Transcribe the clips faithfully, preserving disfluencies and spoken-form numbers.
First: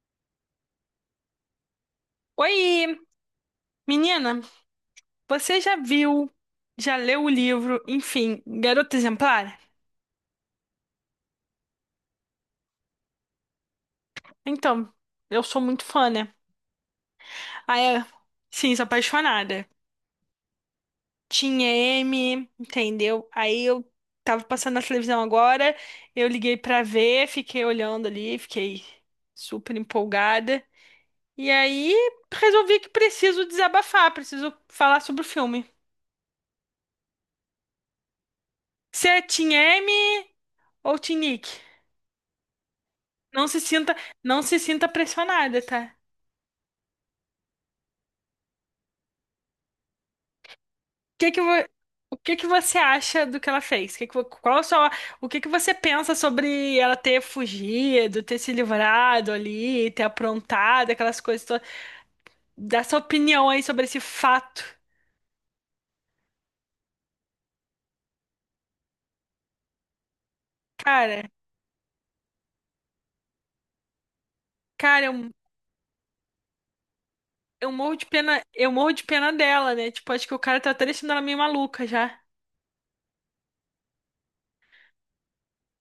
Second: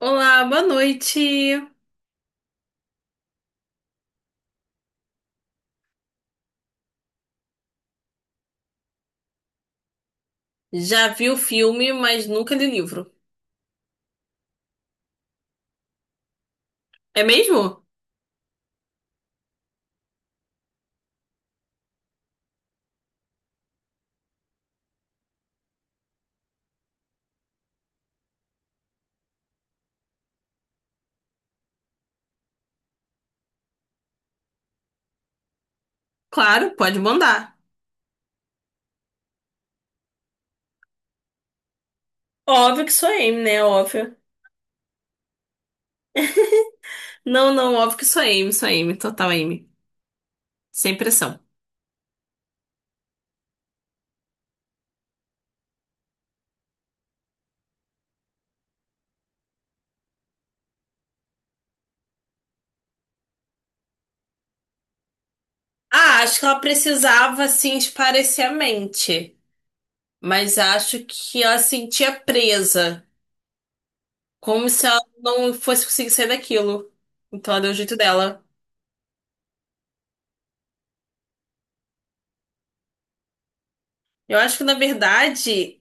Olá, boa noite. Oi, menina, você já viu, já leu o livro, enfim, Garota Exemplar? Já vi o filme, mas nunca li o livro. Então, eu sou muito fã, né? É Aí, mesmo? é, sim, sou apaixonada. Tinha M, entendeu? Aí eu tava passando na televisão agora, eu liguei pra ver, fiquei olhando ali, fiquei super empolgada. E aí resolvi que preciso desabafar, preciso falar sobre o filme. Claro, pode mandar. Você é Team M ou Team Nick? Óbvio que sou Amy, Não se né? sinta, Óbvio. não se sinta pressionada, tá? Não, não, óbvio que sou Amy, sou Amy, total Amy. Sem que pressão. que vo- o que que você acha do que ela fez? Que que vo- qual a sua, O que que você pensa sobre ela ter fugido, ter se livrado ali, ter aprontado aquelas coisas todas? Dá sua opinião aí sobre esse fato. Ah, acho que ela precisava, assim, esparecer a mente. Mas acho Cara, que ela se sentia presa. Como se ela cara, eu, não fosse conseguir sair daquilo. Então ela deu eu o jeito morro de pena, dela. eu morro de pena dela, né? Tipo, acho que o cara tá até deixando ela meio maluca já. Eu acho que, na verdade,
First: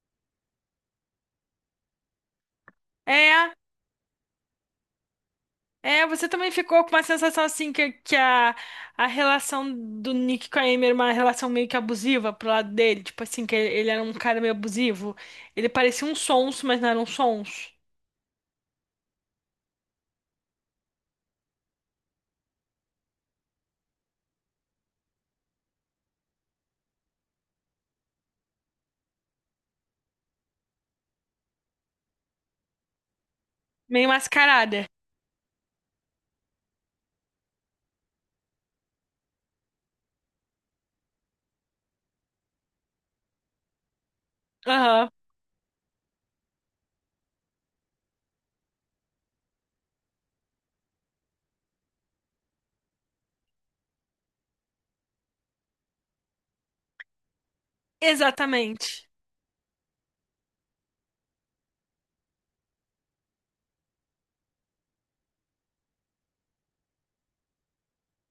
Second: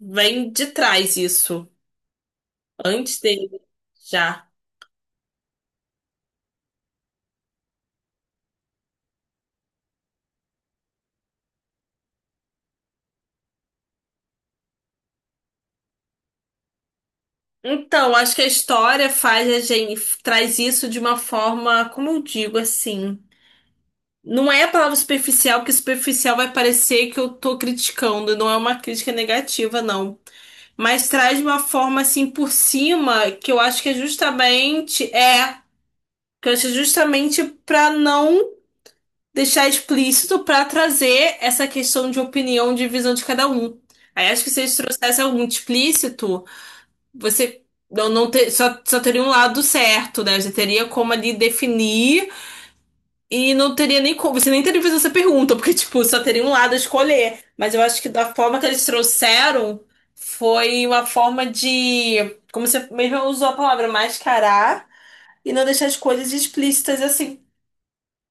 vem de trás isso. Antes É, dele, já. É, você também ficou com uma sensação assim que, que a, a relação do Nick com a Amy era uma relação meio que abusiva pro lado dele. Tipo assim, que ele, ele era um cara meio abusivo. Ele parecia um sonso, mas não era um sonso. Então, acho que a história faz a gente traz isso de uma forma, como eu digo, assim. Não é a palavra superficial, porque superficial vai parecer que eu tô criticando, não é uma crítica negativa, não. Mas traz de uma forma assim por cima, que eu acho que é Meio mascarada. justamente é, que eu acho que é justamente pra não deixar explícito, pra trazer essa questão de opinião, de visão de cada um. Aí acho que se eles Aham. trouxessem algum explícito você não, não ter, só, só teria um lado certo, né? Você teria como ali definir e não teria nem como. Você nem teria que fazer essa pergunta, porque, tipo, só teria um lado a escolher. Mas eu acho que da forma que eles Exatamente. trouxeram foi uma forma de, como você mesmo usou a palavra, mascarar e não deixar as coisas explícitas assim.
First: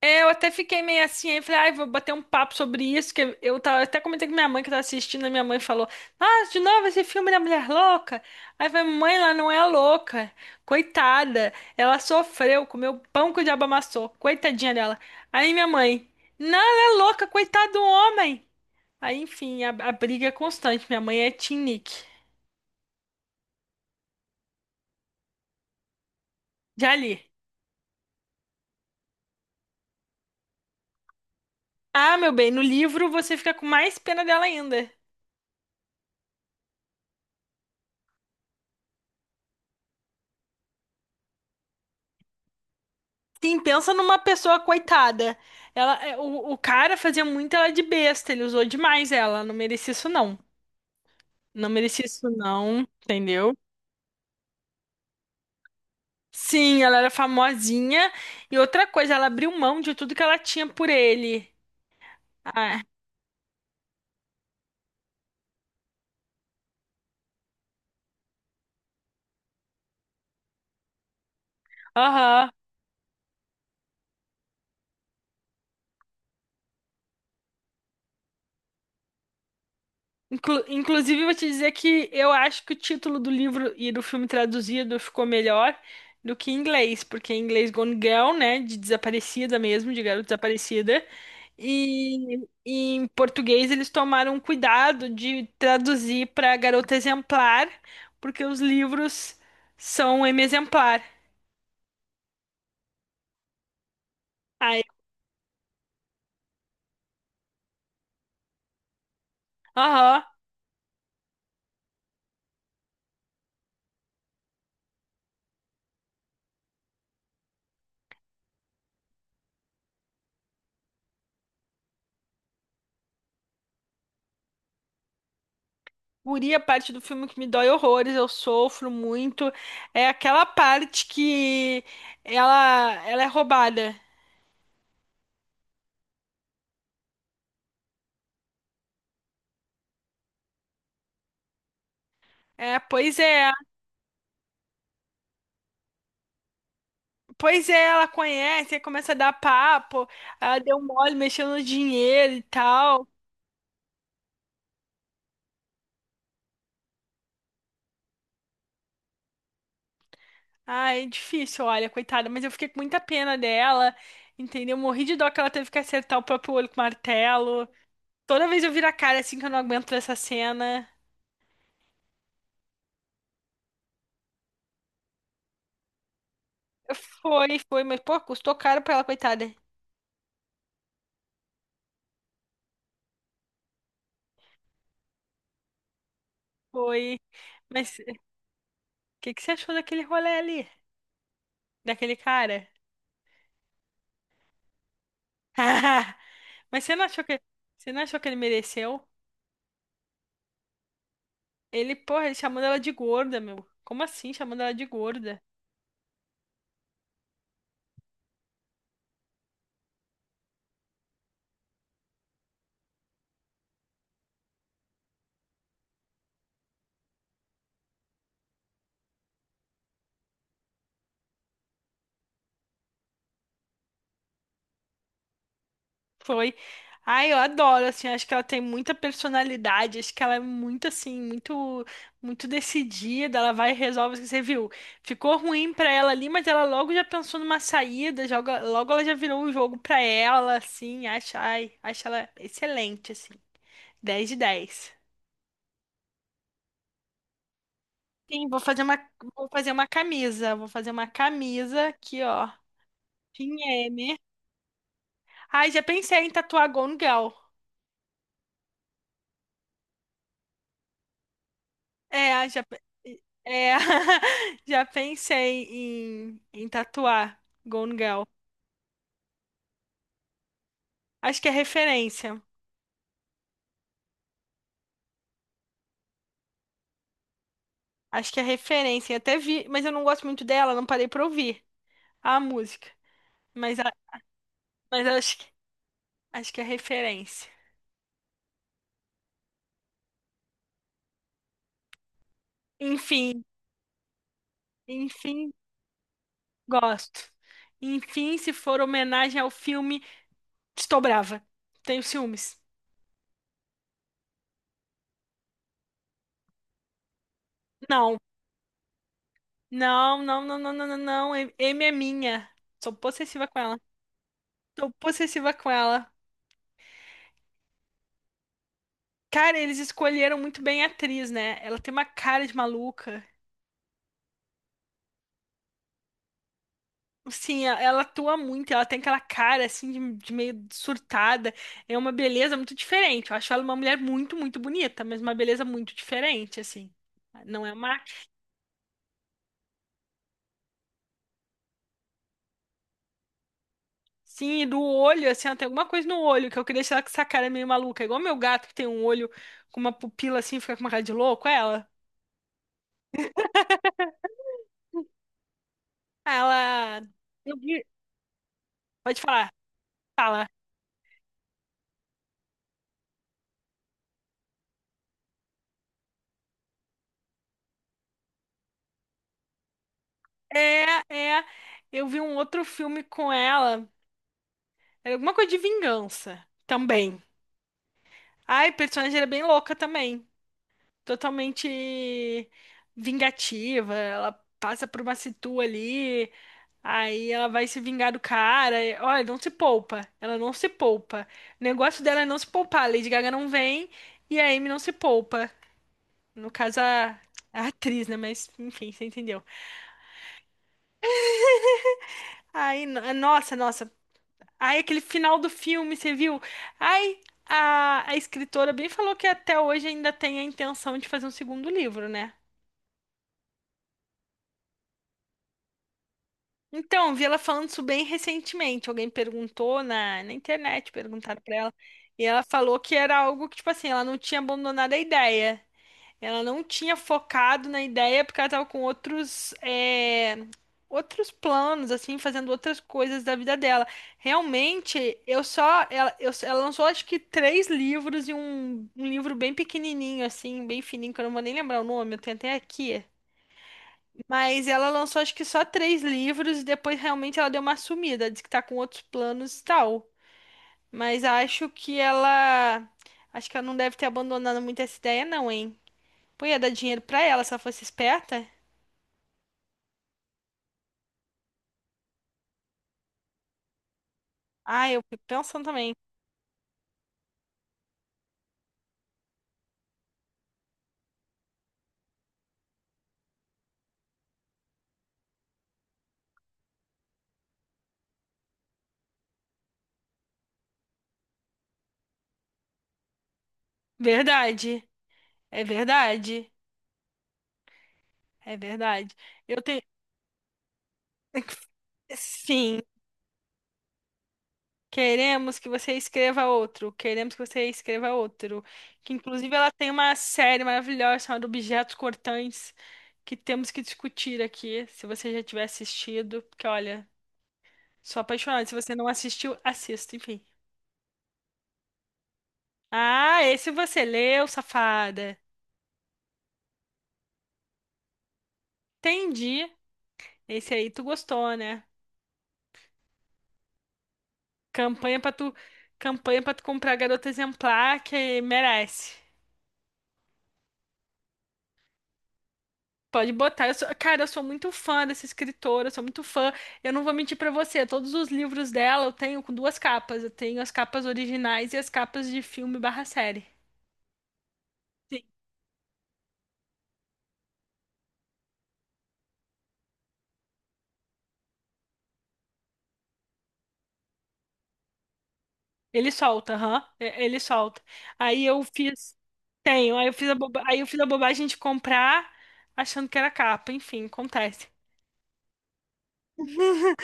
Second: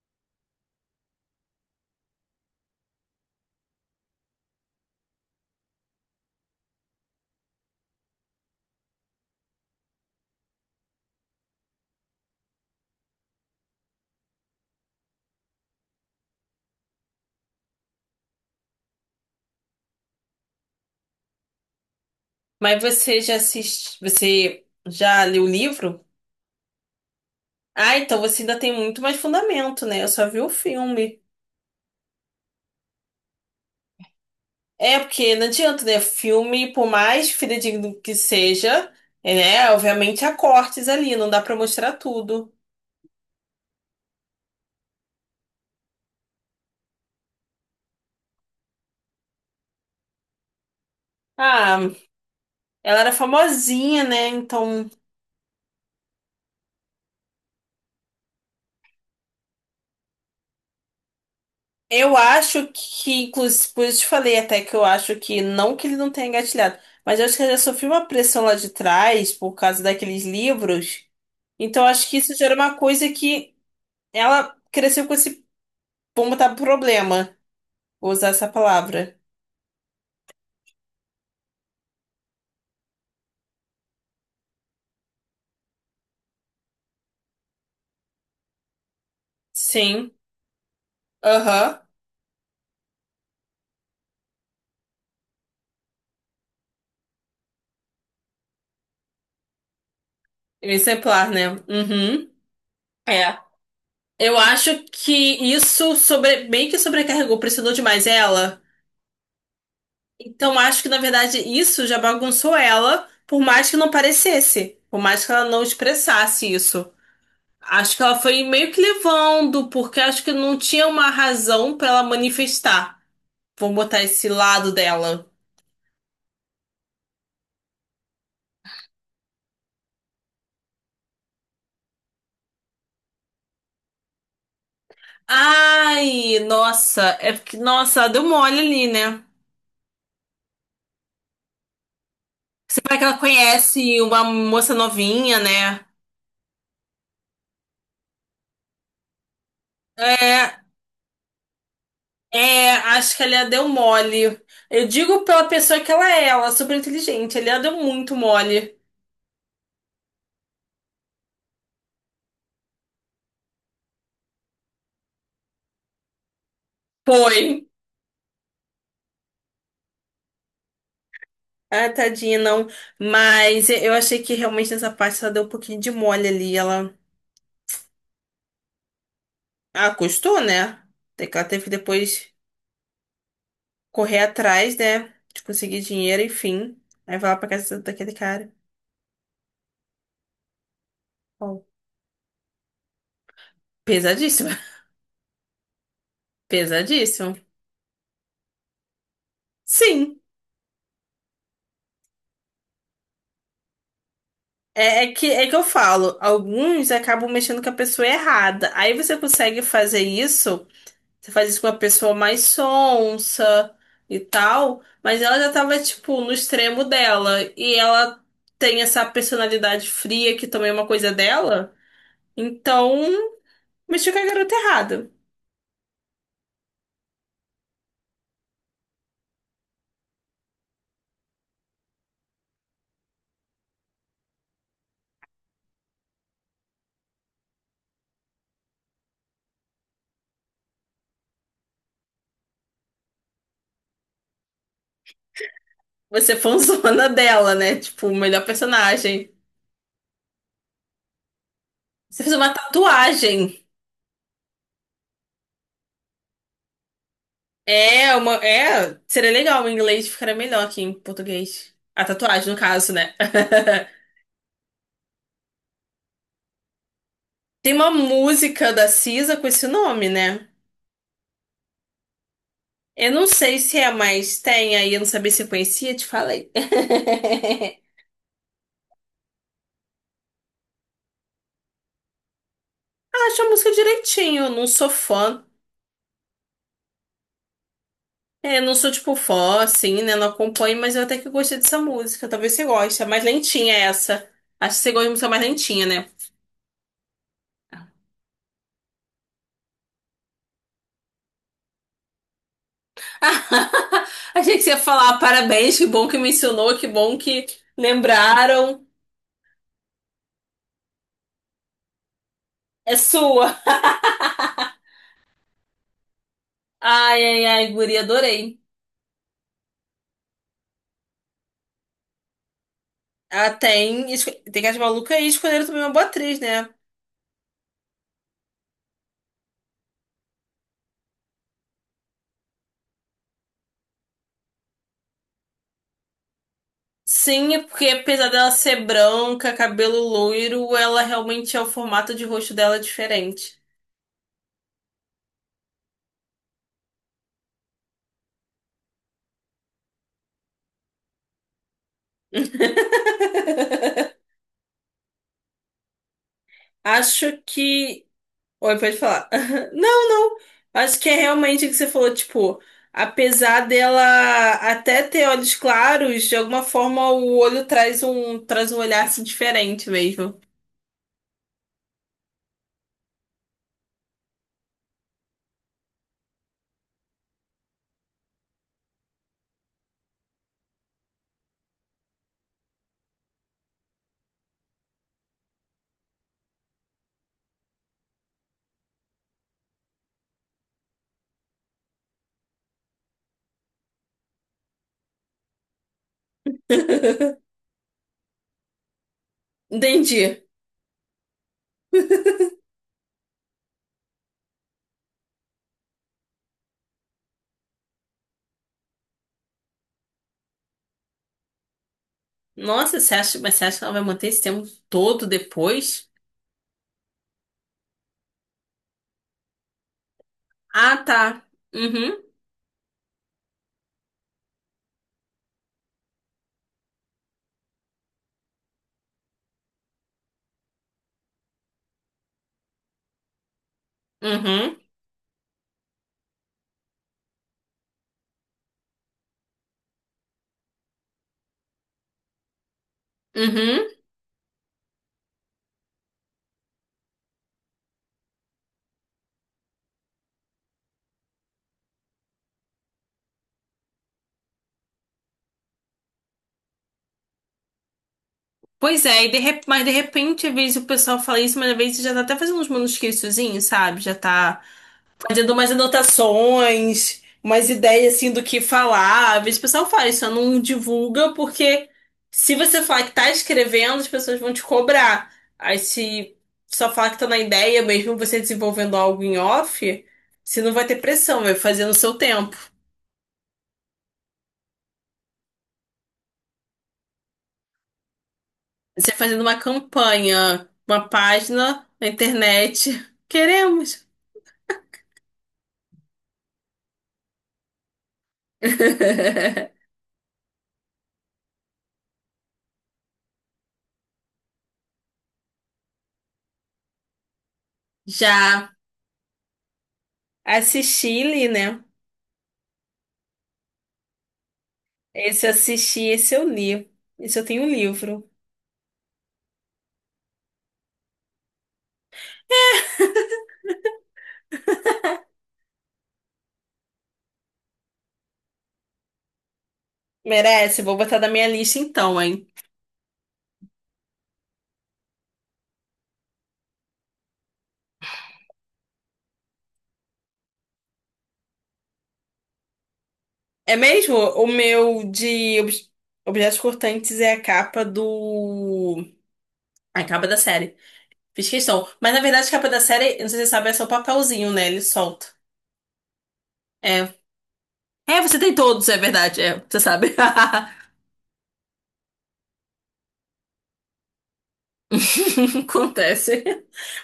É, eu até fiquei meio assim, aí falei, ai, vou bater um papo sobre isso, que eu tava, até comentei com minha mãe que tava assistindo, a minha mãe falou, ah, de novo esse filme da mulher louca? Aí eu falei, mãe, ela não é louca, coitada, ela sofreu, comeu pão que o diabo amassou, coitadinha dela. Aí minha mãe, não, ela é louca, coitado do homem. Aí, enfim, a, a briga é constante, minha mãe é Team Nick. Mas você já assiste, você já leu o livro? Já li. Ah, então você ainda tem muito mais fundamento, né? Eu só vi o filme. Ah, meu bem, no livro você fica com mais pena dela ainda. É, porque não adianta, né? Filme, por mais fidedigno que seja, é, né? Obviamente há cortes ali, não dá pra mostrar tudo. Sim, pensa numa pessoa coitada. Ela, é, o, o cara fazia muito ela de besta, ele usou demais ela. Não merecia isso, não. Não Ah, merecia isso, não, ela era entendeu? famosinha, né? Então, Sim, ela era famosinha. E outra coisa, ela abriu mão de tudo que ela tinha por ele. eu acho Ah, que, inclusive, por isso te falei até que eu acho que, não que ele não tenha engatilhado, mas eu acho que ela já sofreu uma pressão lá de trás por causa daqueles livros. Então, eu acho que isso já aham. era uma coisa que ela cresceu com esse, vamos botar, problema, vou usar essa palavra. Inclu- inclusive, vou te dizer que eu acho que o título do livro e do filme traduzido ficou melhor do que em inglês, porque em inglês Gone Girl, né, de desaparecida mesmo, de Sim, garota desaparecida, aham. e, e em português eles tomaram um cuidado de traduzir para garota exemplar, porque os livros são M exemplar. Exemplar, né? Uhum. É. Eu Aí, acho que isso sobre... bem que sobrecarregou, pressionou demais ela. aham. Então acho que, na verdade, isso já bagunçou ela, por mais que não parecesse, por mais que ela não expressasse isso. Acho que ela foi meio que levando, porque acho que não tinha uma razão pra ela manifestar. Vamos botar esse lado dela. Guri, a parte do filme que me dói horrores, eu sofro muito, é aquela parte que ela, ela é roubada. Ai, nossa, é porque, nossa, ela deu mole ali, né? É, Você vai que ela pois é, conhece uma moça novinha, né? pois é, ela conhece, aí começa a dar papo, ela É, deu mole mexendo no dinheiro e é, tal. acho que a Lia deu mole. Eu digo pela pessoa que ela é, ela é super inteligente. A Lia deu muito mole. Ai, é difícil, olha, coitada, mas eu fiquei com muita pena dela, entendeu? Morri de dó que ela teve que acertar o próprio olho com Foi. martelo. Toda vez eu viro a cara assim que eu não aguento essa cena. Ah, tadinha, não. Mas eu achei que realmente nessa parte ela deu um pouquinho de mole ali. Ela. Foi, foi, mas pô, custou caro pra ela, coitada. Ah, custou, né? Tem que ela teve que depois correr atrás, né? De conseguir dinheiro, enfim. Aí Foi. vai lá pra casa Mas daquele cara. que que você achou daquele rolê ali? Bom, Daquele cara? pesadíssimo. Mas você não achou Pesadíssimo. que, você não achou que ele mereceu? Sim. Ele, porra, ele chamando ela de gorda, meu. Como assim, chamando ela de É, é que, gorda? é que eu falo, alguns acabam mexendo com a pessoa errada. Aí você consegue fazer isso. Você faz isso com uma pessoa mais sonsa e tal, mas ela já tava, tipo, no extremo dela. E ela tem essa personalidade fria que também é uma coisa dela. Então, mexeu com a garota errada. Foi. Ai, eu adoro, assim, acho que ela tem muita personalidade, acho que ela é muito, assim, muito, muito decidida, ela vai e resolve, o que você viu, ficou ruim pra ela ali, mas ela logo já pensou numa saída, joga, logo ela já virou um jogo pra ela, assim, acha, ai, acho ela excelente, assim, dez de dez. Você é fãzona dela, né? Tipo, o melhor Sim, vou fazer uma, personagem. vou fazer uma camisa. Vou fazer uma camisa Você aqui, fez ó. uma Team tatuagem. M. Ai, já pensei em tatuar Gone Girl. É, uma. É, seria legal em inglês, ficaria melhor que em português. A É, tatuagem, no já, pe- caso, né? é, já pensei em, em tatuar Tem uma Gone Girl. música da Cisa com esse nome, né? Acho que é referência. Eu não sei se é, mas tem aí, eu não sabia se eu conhecia, te falei. Acho que é referência. Eu até vi, mas eu não gosto muito dela, não parei pra ouvir a música. Ah, acho a música Mas, a- direitinho, eu não sou mas acho, fã. que- acho que é referência. É, eu não sou tipo fã, assim, né? Não acompanho, mas eu até que gostei dessa música. Talvez você goste. É mais Enfim, lentinha essa. Acho que você gosta de música mais enfim, lentinha, né? gosto. Enfim, se for homenagem ao filme. Estou brava. Tenho ciúmes. Achei que você ia falar parabéns, que bom que mencionou, que bom que Não. lembraram. Não, não, não, não, não, não, não. M é minha. Sou É possessiva sua. com ela. Sou possessiva com ela. Ai, ai, ai, guria, adorei. Cara, eles escolheram muito bem a atriz, né? Ela tem uma cara de maluca. Ah, tem, esco- tem as malucas aí, escolheram também uma boa atriz, né? Sim, ela atua muito, ela tem aquela cara assim de, de meio surtada. É uma beleza muito diferente. Eu acho ela uma mulher muito, muito bonita, mas uma beleza muito diferente, assim. Sim, é Não é porque uma. apesar dela ser branca, cabelo loiro, ela realmente é o formato de rosto dela é diferente. Sim, e do olho, assim, ó, tem alguma coisa no olho que eu queria tirar com essa cara meio maluca. É igual meu gato que tem um olho com uma pupila assim, fica com uma cara de louco, é ela. Ela. Acho Eu vi. que. Oi, pode Pode falar. falar. Não, não. Fala. Acho que é realmente o que você falou, tipo, apesar dela até ter olhos claros, de alguma forma o olho traz um, traz um olhar assim, diferente mesmo. É, é. Eu vi um outro filme com ela. Era alguma coisa de vingança também. Ai, a personagem era bem louca também. Totalmente vingativa. Ela passa por uma situ ali. Aí ela vai se vingar do cara. e- Olha, não se poupa. Ela não se poupa. O negócio dela é não se poupar. A Lady Gaga não vem e a Amy não se poupa. No caso, a, a atriz, né? Mas, enfim, você entendeu. Entendi. Aí, no- nossa, nossa. Aí, aquele final do filme, você viu? Ai, a, a escritora bem falou que até hoje ainda tem a intenção de fazer um segundo livro, né? Nossa, você acha, mas você acha que ela vai manter esse tempo todo depois? Então, vi ela falando isso bem recentemente. Alguém perguntou na, na internet, Ah, perguntaram tá. pra ela. Uhum. E ela falou que era algo que, tipo assim, ela não tinha abandonado a ideia. Ela não tinha focado na ideia porque ela tava com outros, é, outros planos, assim, fazendo outras coisas da vida dela. Uhum. Realmente, eu só. Ela, eu, ela lançou, acho que, três livros e um, um livro bem pequenininho, assim, bem fininho, que eu não vou nem lembrar o nome, eu tenho até aqui. Uhum. Mas ela lançou acho que só três livros e depois realmente ela deu uma sumida, diz que tá com outros planos e tal. Mas acho que ela. Acho que ela não deve ter abandonado muito essa ideia, não, hein? Pô, ia dar dinheiro pra ela se ela fosse esperta? Pois é, e de rep- mas de repente, às vezes o pessoal fala isso, mas às vezes já tá até fazendo uns manuscritozinhos, sabe? Já tá Ah, eu fico fazendo pensando umas também. anotações, umas ideias assim do que falar. Às vezes o pessoal fala isso, só não divulga, porque se você falar que tá escrevendo, as pessoas vão te cobrar. Aí se só falar que tá na ideia, mesmo você desenvolvendo algo em off, você não vai ter pressão, vai fazer no seu tempo. Verdade. É verdade. É Você verdade. fazendo uma Eu tenho. campanha, uma página na Sim. internet. Queremos. Queremos que você escreva outro. Queremos que você escreva outro. Que inclusive ela tem uma série maravilhosa chamada Objetos Cortantes que temos que discutir aqui. Se você já tiver assistido, porque olha, sou apaixonada. Já Se você não assistiu, assista, enfim. assisti e li, né? Ah, esse você leu, safada. Esse eu assisti, esse eu li. Esse eu tenho um livro. Entendi. Esse aí tu gostou, né? Campanha pra tu, campanha para tu comprar garota exemplar que merece. Merece, vou botar da minha lista então, hein? Pode botar. Eu sou- cara, eu sou muito fã dessa escritora, eu sou muito fã. Eu não vou mentir pra você, todos os livros dela eu tenho com duas capas. Eu tenho as capas originais e as capas de filme barra série. É mesmo? O meu Sim. de obj- Objetos Cortantes é a capa do. A capa da série. Fiz questão. Mas na verdade, a capa da série, não sei se você sabe, é só o papelzinho, né? Ele solta. Ele solta, aham. É. E- Ele solta. É, você Aí tem eu todos, é fiz. verdade. É, você Tenho, aí eu sabe. fiz a boba... aí eu fiz a bobagem de comprar achando que era capa. Enfim, acontece. Acontece.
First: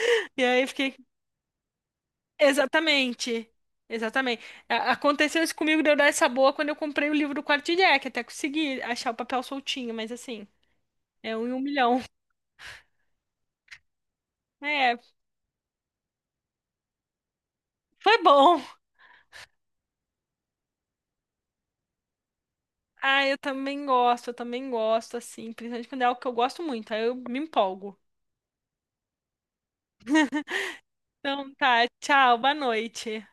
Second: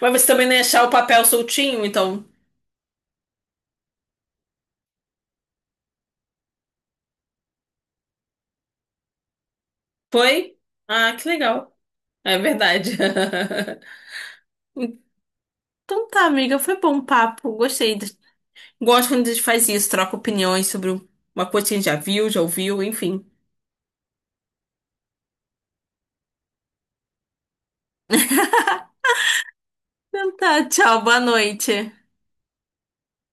Mas você E também não ia aí eu achar o fiquei. papel soltinho, então. Exatamente. Exatamente. A- Aconteceu isso comigo de eu dar essa boa quando eu comprei o livro do Quarto de Jack. Até consegui achar o papel soltinho, mas assim. Foi? Ah, que É um em um legal. milhão. É verdade. É, Então tá, amiga, foi bom o papo. Gostei. foi bom. Gosto quando a gente faz isso, troca opiniões sobre uma coisa que a gente já viu, já ouviu, enfim. Ah, eu também gosto, eu também gosto, assim, principalmente quando é algo que eu gosto muito, aí eu me empolgo. Então tá, tchau, boa Então noite. tá, tchau, boa noite.